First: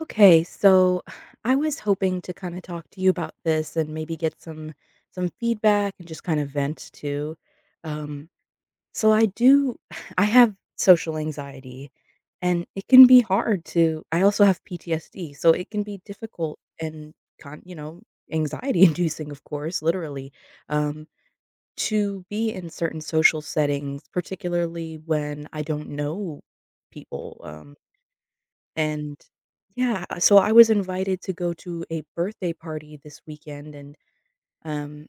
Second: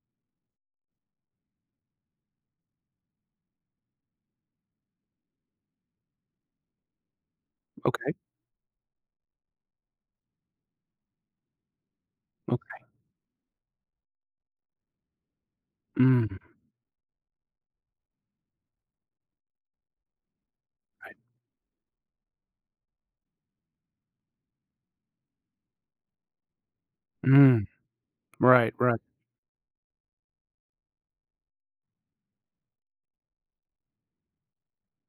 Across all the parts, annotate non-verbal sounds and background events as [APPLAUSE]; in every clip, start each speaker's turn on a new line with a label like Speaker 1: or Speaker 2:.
Speaker 1: Okay, so [SIGHS] I was hoping to kind of talk to you about this and maybe get some feedback and just kind of vent too.
Speaker 2: Okay,
Speaker 1: Um, so I do [SIGHS] I have social anxiety and
Speaker 2: okay.
Speaker 1: it can be hard to I also have PTSD, so it can be
Speaker 2: Mm,
Speaker 1: difficult and con, you know, anxiety [LAUGHS] inducing of course, literally. Um,
Speaker 2: right.
Speaker 1: to be in certain social settings, particularly when I don't know people.
Speaker 2: Mm, right, right.
Speaker 1: And yeah, so I was invited to go to a birthday party this weekend and um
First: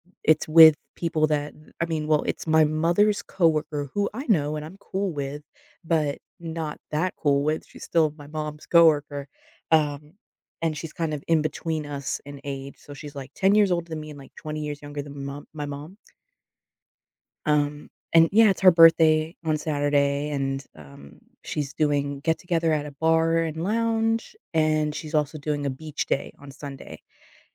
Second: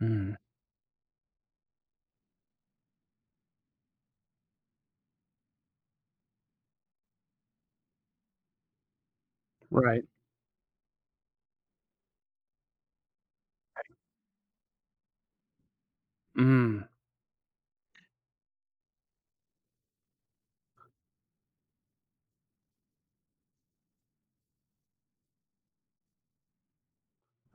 Speaker 2: Mm,
Speaker 1: it's with people that it's my mother's coworker who I know and I'm cool with, but not that cool with. She's still my mom's coworker.
Speaker 2: right.
Speaker 1: Um and she's kind of in between us in age. So she's like 10 years older than me and like 20 years younger than my mom,
Speaker 2: Mm.
Speaker 1: and yeah, it's her birthday on Saturday, and she's doing get together at a bar and lounge, and she's also doing a beach day on Sunday.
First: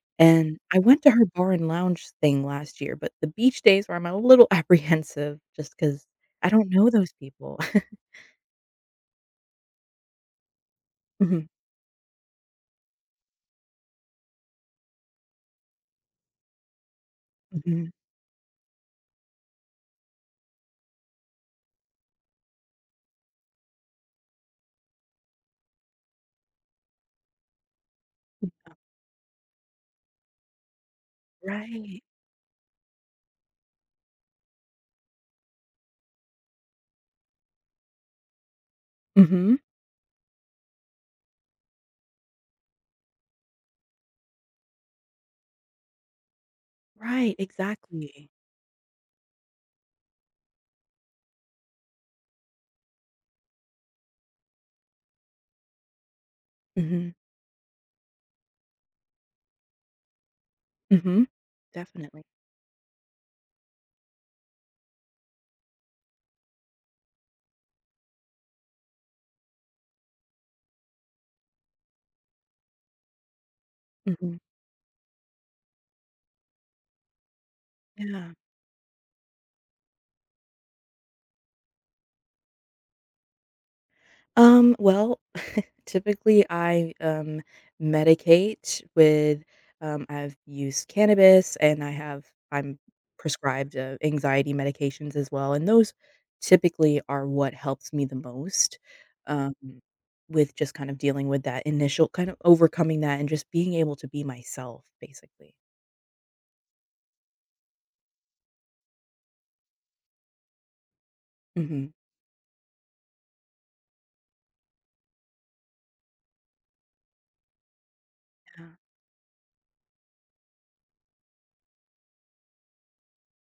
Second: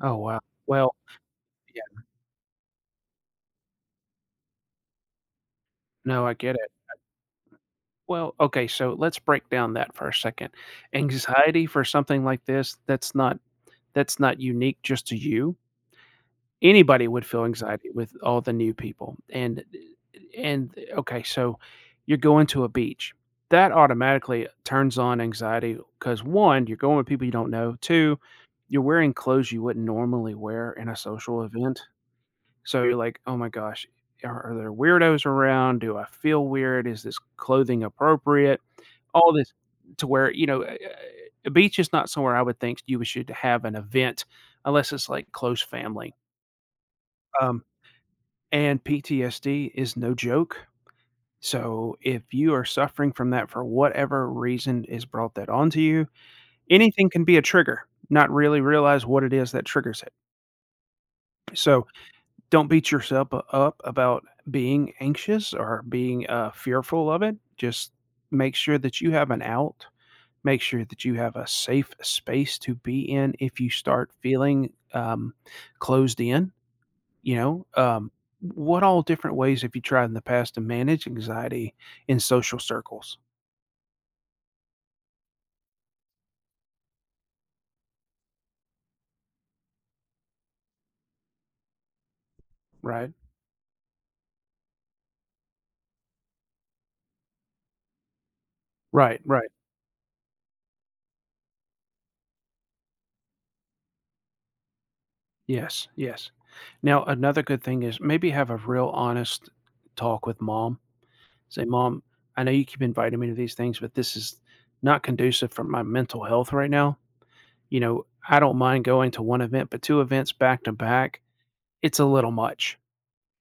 Speaker 2: Oh, wow.
Speaker 1: And I
Speaker 2: Well,
Speaker 1: went to her bar and
Speaker 2: yeah,
Speaker 1: lounge thing last year, but the beach days where I'm a little [LAUGHS] apprehensive just because
Speaker 2: no, I
Speaker 1: I
Speaker 2: get
Speaker 1: don't
Speaker 2: it.
Speaker 1: know those people. [LAUGHS]
Speaker 2: Well, okay, so let's break down that for a second.
Speaker 1: Mhm.
Speaker 2: Anxiety for something like this, that's not unique just to you. Anybody would feel
Speaker 1: Mhm.
Speaker 2: anxiety with all the new people, and okay, so you're going to a beach. That automatically turns on anxiety because 'cause 1, you're going with people you don't know, 2,
Speaker 1: Mm.
Speaker 2: you're wearing clothes you wouldn't normally wear in a social event.
Speaker 1: Right.
Speaker 2: So you're like, "Oh my gosh, are there weirdos around? Do I feel weird? Is this clothing appropriate?" All this
Speaker 1: Hmm.
Speaker 2: to where, you know, a beach is not somewhere I would think you should have an event unless it's like close family.
Speaker 1: Right.
Speaker 2: Um
Speaker 1: Exactly.
Speaker 2: and PTSD is no joke. So if you are suffering from that for whatever reason is brought that onto you,
Speaker 1: Hmm.
Speaker 2: anything can be a trigger, not really realize what it is that triggers it.
Speaker 1: Hmm.
Speaker 2: So
Speaker 1: Definitely.
Speaker 2: don't beat yourself u- up about being anxious or being fearful of it. Just make sure that you have an out. Make sure that you have a safe space to be in if you start
Speaker 1: Hmm.
Speaker 2: feeling closed in. You know,
Speaker 1: Yeah.
Speaker 2: what all different ways have you tried in the past to manage anxiety in social circles?
Speaker 1: Well, typically, I medicate with, I've used cannabis and I'm
Speaker 2: Right,
Speaker 1: prescribed, anxiety medications as well, and those typically are what helps me the most,
Speaker 2: right, right.
Speaker 1: um, with just kind of dealing with that initial kind of overcoming that and just being able to be myself, basically.
Speaker 2: Yes, yes. Now, another good thing is maybe have a real honest talk with mom. Say,
Speaker 1: Mhm.
Speaker 2: Mom, I know you keep inviting me to these things, but this is not conducive for my mental health right now. You know, I don't
Speaker 1: Yeah.
Speaker 2: mind going to one event, but two events back to back, it's a little much,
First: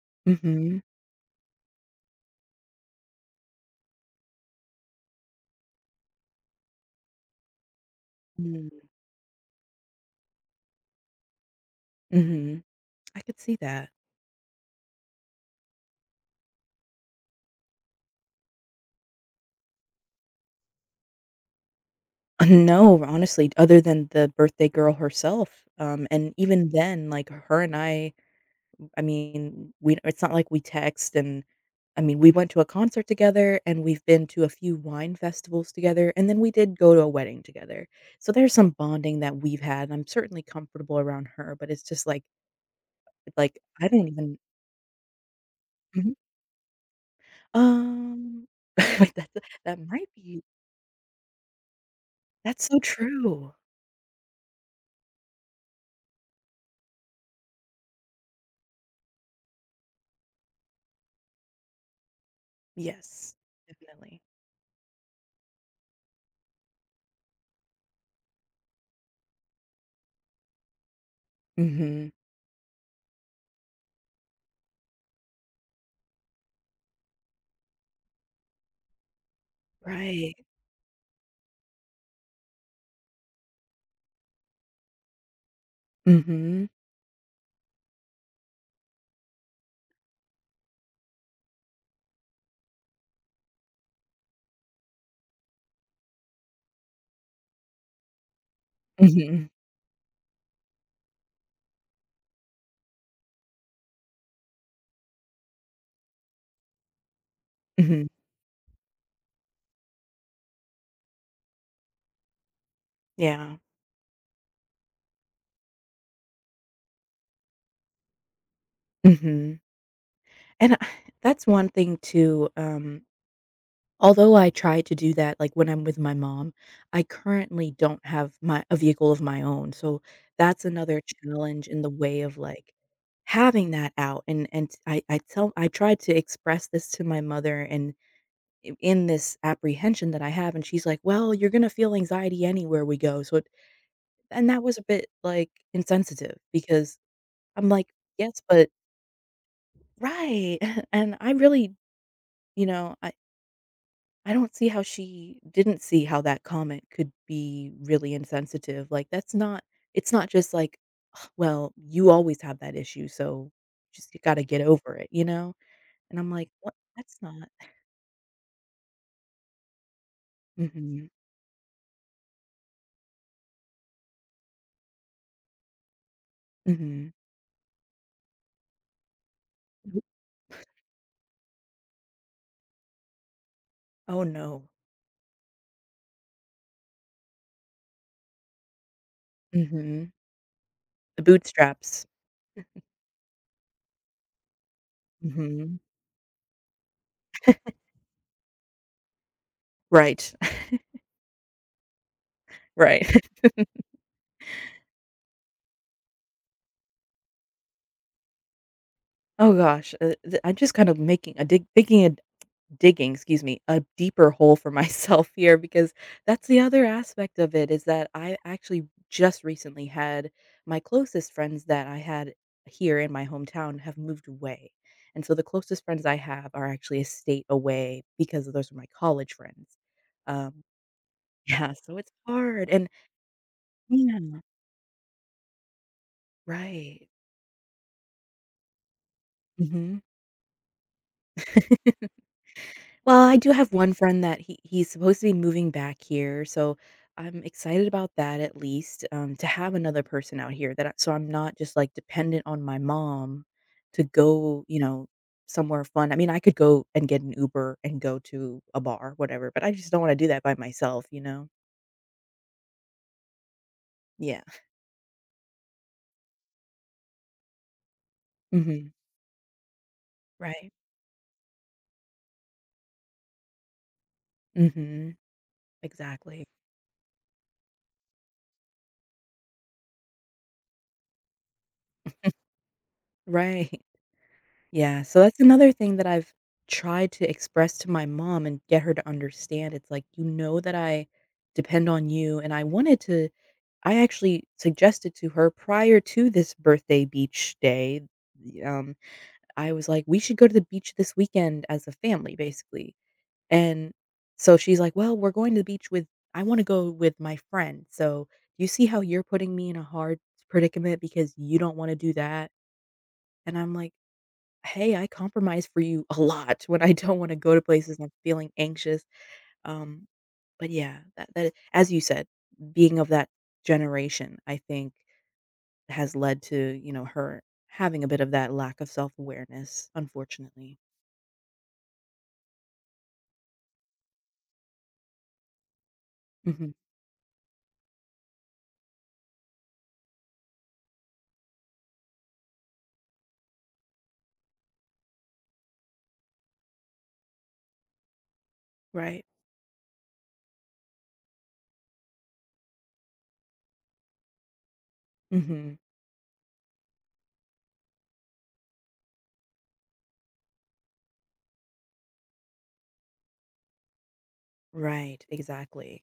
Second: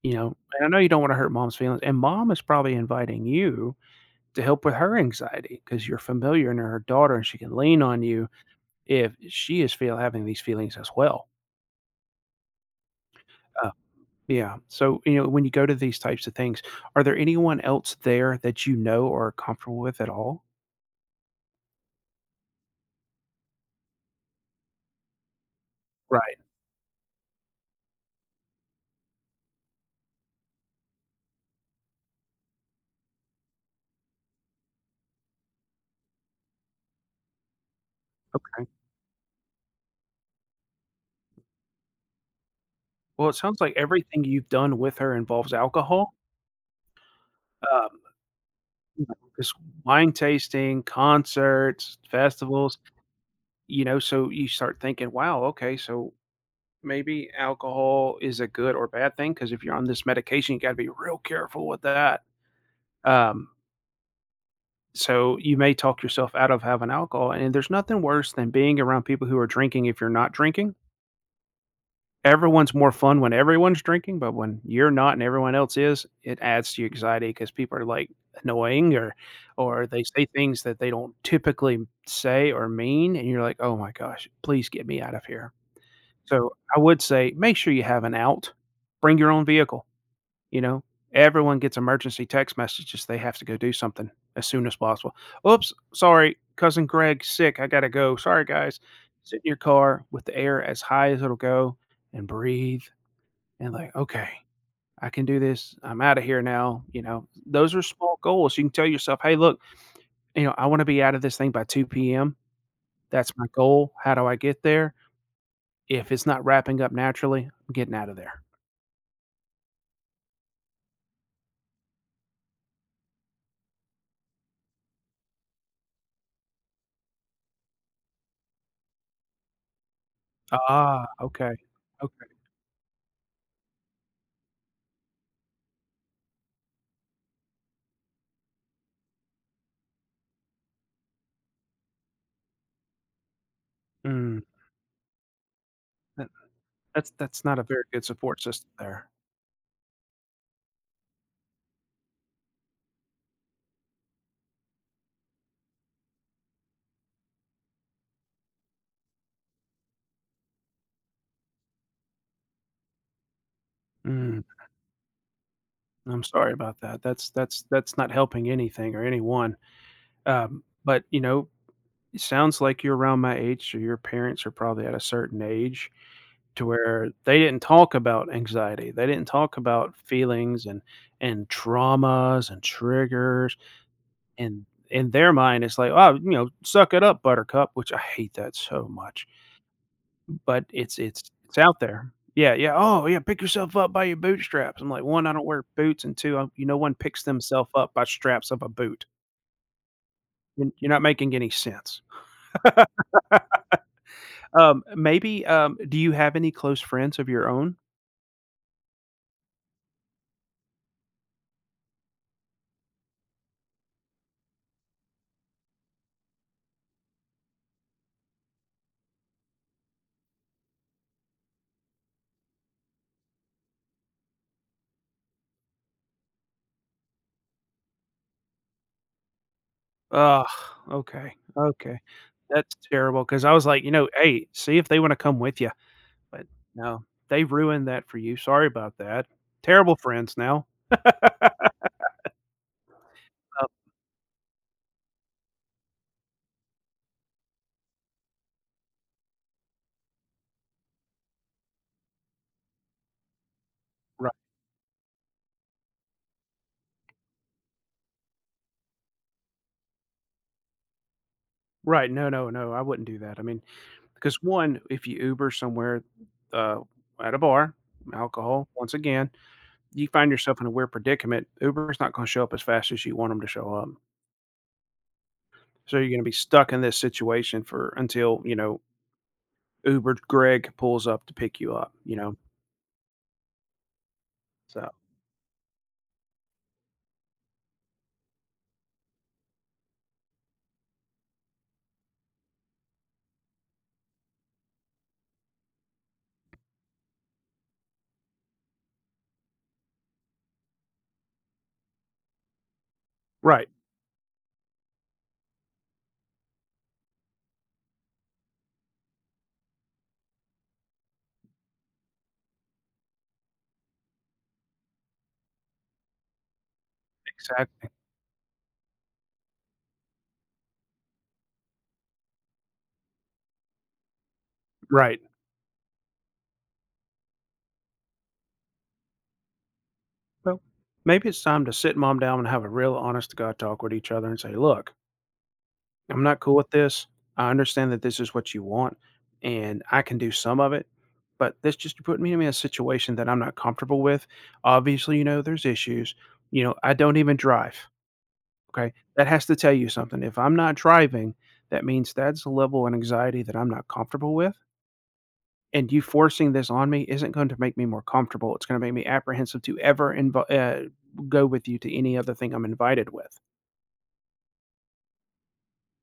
Speaker 2: you know. And I know
Speaker 1: Mhm.
Speaker 2: you don't want to hurt mom's feelings. And mom is probably inviting you to help with her anxiety because you're familiar and her daughter and she can lean on you
Speaker 1: Mm.
Speaker 2: if she is feel having these feelings as well.
Speaker 1: Mhm. I could see
Speaker 2: Uh,
Speaker 1: that.
Speaker 2: yeah. So, you know, when you go to these types of things, are there anyone else there that you know or are comfortable with at all?
Speaker 1: [LAUGHS] No, honestly, other than the birthday girl herself, and
Speaker 2: Right.
Speaker 1: even then, like, her and I mean, we it's not like we text and we went to a concert together, and we've been to a few wine festivals together, and then we did go to a wedding together. So there's
Speaker 2: Okay.
Speaker 1: some bonding that we've had, and I'm certainly comfortable around her, but it's just
Speaker 2: Well, it
Speaker 1: like,
Speaker 2: sounds like
Speaker 1: I don't
Speaker 2: everything
Speaker 1: even
Speaker 2: you've done with her involves
Speaker 1: Mhm.
Speaker 2: alcohol. Um,
Speaker 1: Um, [LAUGHS]
Speaker 2: you
Speaker 1: wait,
Speaker 2: know,
Speaker 1: that
Speaker 2: just
Speaker 1: that might
Speaker 2: wine
Speaker 1: be
Speaker 2: tasting, concerts,
Speaker 1: that's so
Speaker 2: festivals,
Speaker 1: true.
Speaker 2: you know, so you start thinking, wow, okay, so maybe alcohol is a good or bad thing because if you're on this medication, you gotta be real careful with that.
Speaker 1: Yes,
Speaker 2: Um,
Speaker 1: definitely.
Speaker 2: so you may talk yourself out of having alcohol, and there's nothing worse than being around people who are drinking if you're not drinking.
Speaker 1: Mhm.
Speaker 2: Everyone's more fun when everyone's drinking, but when you're not and everyone else is, it adds to your anxiety because people are, like, annoying or they say
Speaker 1: Right.
Speaker 2: things that they don't typically say or mean, and you're like, "Oh my gosh, please get me out of here." So
Speaker 1: Mhm.
Speaker 2: I would say make sure you have an out. Bring your own vehicle. You know, everyone gets emergency text messages. They have to go do something as soon as possible. Oops, sorry, cousin Greg sick. I gotta go. Sorry, guys. Sit
Speaker 1: Mhm,
Speaker 2: in your car with the air as high as it'll go and breathe and like, okay, I can do this. I'm out of here now. You know, those are
Speaker 1: mhm.
Speaker 2: small goals. You can tell yourself, hey, look, you know, I want to be out of this thing by 2 p.m. That's my
Speaker 1: Yeah,
Speaker 2: goal. How do I get there? If it's not wrapping up naturally, I'm getting out of there.
Speaker 1: mhm. And I that's one thing too, although I try to do that, like, when I'm with my mom, I currently don't have my a vehicle of my own, so that's another
Speaker 2: Ah, okay.
Speaker 1: challenge in the way
Speaker 2: Okay.
Speaker 1: of, like, having that out, and I tried to express this to my mother and I in this apprehension that I have, and she's like, "Well, you're gonna feel anxiety anywhere we go," so it
Speaker 2: Mm.
Speaker 1: and that was a bit, like, insensitive because
Speaker 2: That's not a
Speaker 1: I'm
Speaker 2: very
Speaker 1: like,
Speaker 2: good support
Speaker 1: "Yes, but"
Speaker 2: system there.
Speaker 1: Right. [LAUGHS] And I really, you know, I I don't see how she didn't see how that comment could be really insensitive. Like that's not it's not just like, "Ugh, well, you always have that issue, so just you got
Speaker 2: Mm,
Speaker 1: to get over it, you know? And
Speaker 2: I'm
Speaker 1: I'm like,
Speaker 2: sorry
Speaker 1: what?
Speaker 2: about that.
Speaker 1: That's
Speaker 2: That's
Speaker 1: not."
Speaker 2: that's
Speaker 1: [LAUGHS]
Speaker 2: that's not helping anything or anyone. But
Speaker 1: Mhm.
Speaker 2: you know, it sounds like you're around my age, so your parents are probably at a certain age to where
Speaker 1: Mhm.
Speaker 2: they didn't talk about anxiety. They didn't talk about
Speaker 1: Mhm.
Speaker 2: feelings and traumas and triggers
Speaker 1: Oh
Speaker 2: and
Speaker 1: no.
Speaker 2: in their mind it's like, oh, you know, suck it up, buttercup, which I hate that so much.
Speaker 1: Mhm.
Speaker 2: But it's it's
Speaker 1: The
Speaker 2: it's out
Speaker 1: bootstraps.
Speaker 2: there. Yeah, yeah, "Oh, yeah, pick yourself up by your bootstraps." I'm like, 1, I don't wear
Speaker 1: Mhm.
Speaker 2: boots, and 2, you no one picks themselves up by straps of a boot.
Speaker 1: Right.
Speaker 2: You're
Speaker 1: [LAUGHS]
Speaker 2: you're not making any sense.
Speaker 1: Right. [LAUGHS]
Speaker 2: Maybe, do you have any close friends of your own?
Speaker 1: Oh gosh, I'm just kind of digging a excuse me, a deeper hole for [LAUGHS] myself here because that's the other aspect of it is that I actually just recently had my closest friends that I had here in my hometown have moved away. And so the closest friends I have are actually a state away because those are my college friends.
Speaker 2: Ugh,
Speaker 1: Um,
Speaker 2: okay,
Speaker 1: yeah, so
Speaker 2: okay.
Speaker 1: it's hard.
Speaker 2: That's
Speaker 1: And
Speaker 2: terrible. Because I was like, you know,
Speaker 1: yeah,
Speaker 2: "Hey, see if they wanna come with you." But no,
Speaker 1: right.
Speaker 2: they ruined that for you, sorry about that. Terrible
Speaker 1: Hmm.
Speaker 2: friends now.
Speaker 1: [LAUGHS] Well, I do
Speaker 2: Uh,
Speaker 1: have one friend that he's supposed to be moving back here, so I'm excited about that at least, to have another person out here that I so I'm not just, like, dependent on my mom to
Speaker 2: right,
Speaker 1: go, you know, somewhere fun. I mean, I could go and get an Uber and go to a bar, whatever, but I just don't wanna do that by myself, you know?
Speaker 2: right, no, no, no, I wouldn't do that, I mean,
Speaker 1: Yeah.
Speaker 2: because 1, if you Uber somewhere, uh, at a bar, alcohol,
Speaker 1: Mhm.
Speaker 2: once again, you find yourself in
Speaker 1: Right.
Speaker 2: a weird predicament, Uber's not gonna show up as fast as you want them to show up.
Speaker 1: Mhm.
Speaker 2: So you're gonna be
Speaker 1: Exactly.
Speaker 2: stuck in this situation for until, you know, Uber Greg pulls up to pick you up, you know?
Speaker 1: Right.
Speaker 2: So
Speaker 1: Yeah, so that's another thing that I've tried to express to my mom and get her to understand. It's like, "You know that I depend on you," and I wanted to I actually suggested to her prior to this birthday beach day, um, I was like, "We should go to the beach this weekend as a family," basically,
Speaker 2: right.
Speaker 1: and so she's like, "Well, we're going to the beach with I wanna go with my friend, so you see how you're putting me in a hard predicament because you don't wanna do that?" And I'm like, "Hey, I compromise for you a lot when I don't wanna go to
Speaker 2: Exactly.
Speaker 1: places and I'm feeling anxious," um, but yeah, that as you said, being of that generation, I think,
Speaker 2: Right.
Speaker 1: has led to, you know, her having a bit of that lack of self-awareness,
Speaker 2: Well,
Speaker 1: unfortunately.
Speaker 2: maybe it's time to sit mom down and have a real honest to God talk with each other and say, look, I'm not cool with
Speaker 1: Mhm.
Speaker 2: this. I understand that this is what you want and I can do some of it, but this just put me in a situation that I'm not comfortable with. Obviously, you know, there's issues. You know, I don't even drive. Okay.
Speaker 1: Right.
Speaker 2: That has to tell you something. If I'm not driving, that means that's a level of anxiety that I'm not comfortable with,
Speaker 1: Mhm.
Speaker 2: and you forcing this on me isn't going to make me more comfortable. It's going to make me apprehensive to ever inv- go with you to any other thing I'm invited with.
Speaker 1: Right, exactly.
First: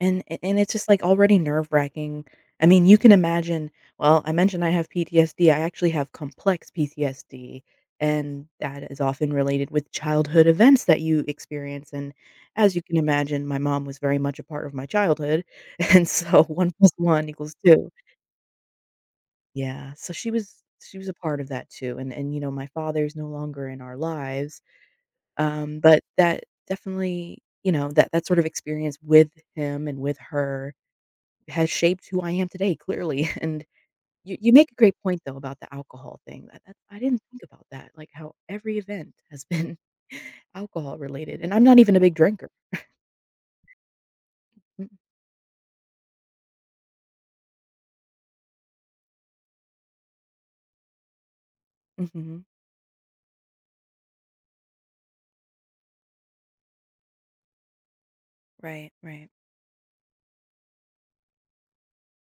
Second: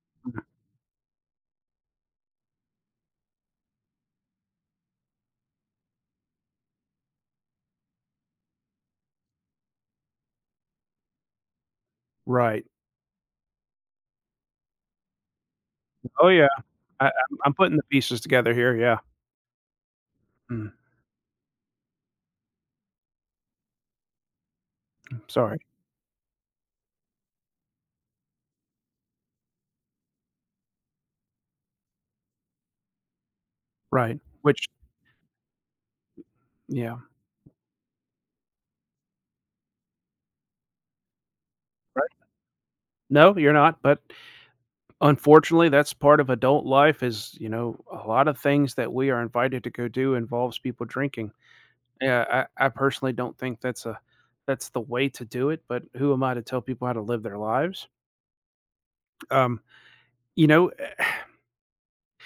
Speaker 1: And
Speaker 2: Mhm.
Speaker 1: a and it's just, like, already nerve-wracking. I mean, you can imagine I mentioned I have PTSD, I actually have complex PTSD, and that is often related with childhood events that you experience, and
Speaker 2: Right.
Speaker 1: as you can imagine, my mom was very much a part of my childhood, [LAUGHS] and
Speaker 2: Oh,
Speaker 1: so
Speaker 2: yeah.
Speaker 1: 1 plus
Speaker 2: I'm
Speaker 1: 1 equals
Speaker 2: I'm putting the
Speaker 1: 2.
Speaker 2: pieces together here. Yeah.
Speaker 1: Yeah, so
Speaker 2: Mm,
Speaker 1: she was a part of that too, and, you know, my father's no longer in our lives,
Speaker 2: sorry.
Speaker 1: but that definitely you know, that sort of experience with him and with her has shaped who I am today, clearly. [LAUGHS] And
Speaker 2: Right.
Speaker 1: you
Speaker 2: Which,
Speaker 1: make a great point though about the alcohol thing. That
Speaker 2: yeah.
Speaker 1: I didn't think about that. Like how every event has been [LAUGHS] alcohol related, and I'm not even a
Speaker 2: Right.
Speaker 1: big drinker.
Speaker 2: No, you're not. But
Speaker 1: Mm.
Speaker 2: unfortunately, that's part of adult life is, you know, a lot of things that we are invited to go do involves people drinking.
Speaker 1: Mm-hmm.
Speaker 2: Yeah, I personally don't think that's a that's the way to do it, but who am I to tell people how to live their lives?
Speaker 1: Right, right.
Speaker 2: Um, you know,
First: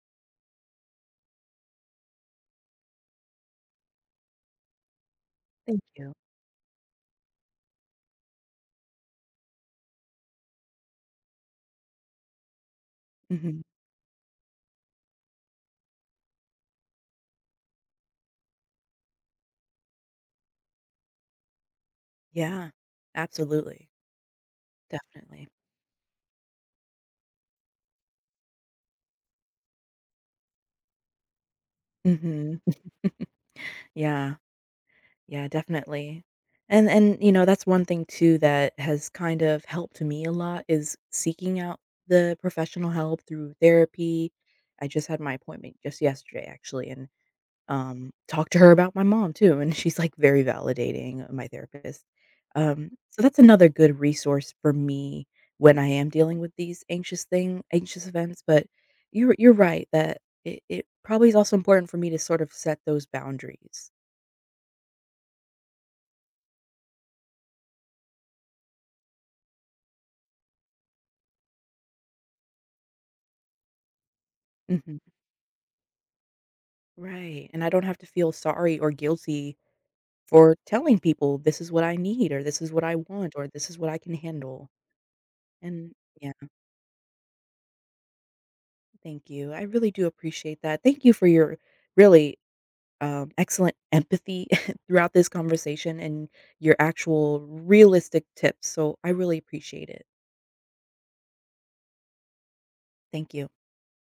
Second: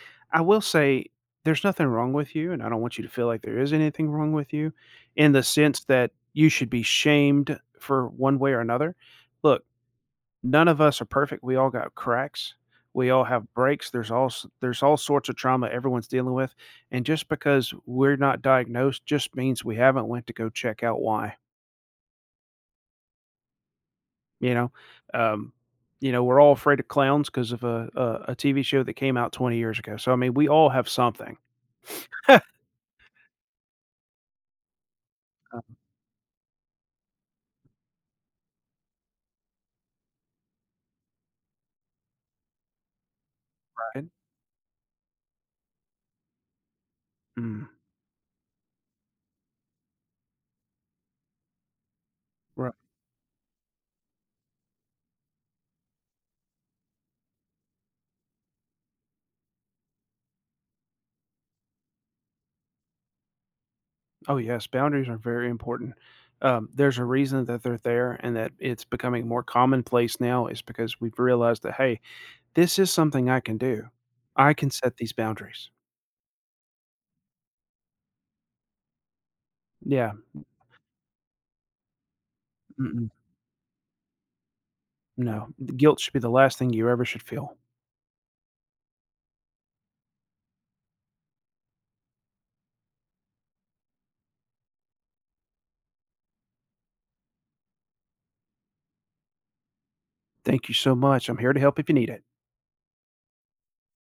Speaker 2: [SIGHS] I will say there's nothing wrong with you, and I don't want you to feel like there is anything wrong with you in the
Speaker 1: Thank
Speaker 2: sense that
Speaker 1: you.
Speaker 2: you should be shamed for one way or another. Look, none of us are perfect. We all got cracks. We all have
Speaker 1: Hmm.
Speaker 2: breaks. There's all sorts of trauma everyone's dealing with, and just because we're not diagnosed just means we haven't went to go check out why.
Speaker 1: Yeah, absolutely.
Speaker 2: You know,
Speaker 1: Definitely.
Speaker 2: um, you know, we're all afraid of clowns because of a TV show that came out 20 years ago. So I mean, we all have something.
Speaker 1: Hmm. Yeah. Yeah, definitely. And you know, that's one thing too that has kind of helped me a lot is seeking out the professional help through
Speaker 2: [LAUGHS] right?
Speaker 1: therapy. I just had my appointment just yesterday actually and
Speaker 2: Mm,
Speaker 1: talked to her about my mom too and she's like very validating, my therapist.
Speaker 2: right.
Speaker 1: So that's another good resource for me when I am dealing with these anxious events, but you're right that it probably is also important for me to sort of set those boundaries.
Speaker 2: Oh yes, boundaries are very important. There's a reason that they're there, and that it's becoming more commonplace now is because we've realized that hey, this is something I can do. I can set
Speaker 1: Mhm.
Speaker 2: these boundaries.
Speaker 1: Right, and I don't have to feel sorry or guilty
Speaker 2: Yeah.
Speaker 1: for telling people, "This is what I need," or "This is what I
Speaker 2: Mm-mm.
Speaker 1: want," or "This is what I can handle."
Speaker 2: No.
Speaker 1: And
Speaker 2: Guilt should be the
Speaker 1: yeah,
Speaker 2: last thing you ever should feel.
Speaker 1: thank you. I really do appreciate that. Thank you for your really, excellent empathy [LAUGHS] throughout this conversation and your actual realistic tips, so I really appreciate it.
Speaker 2: Thank you so much. I'm here to help if you need it.
Speaker 1: Thank you.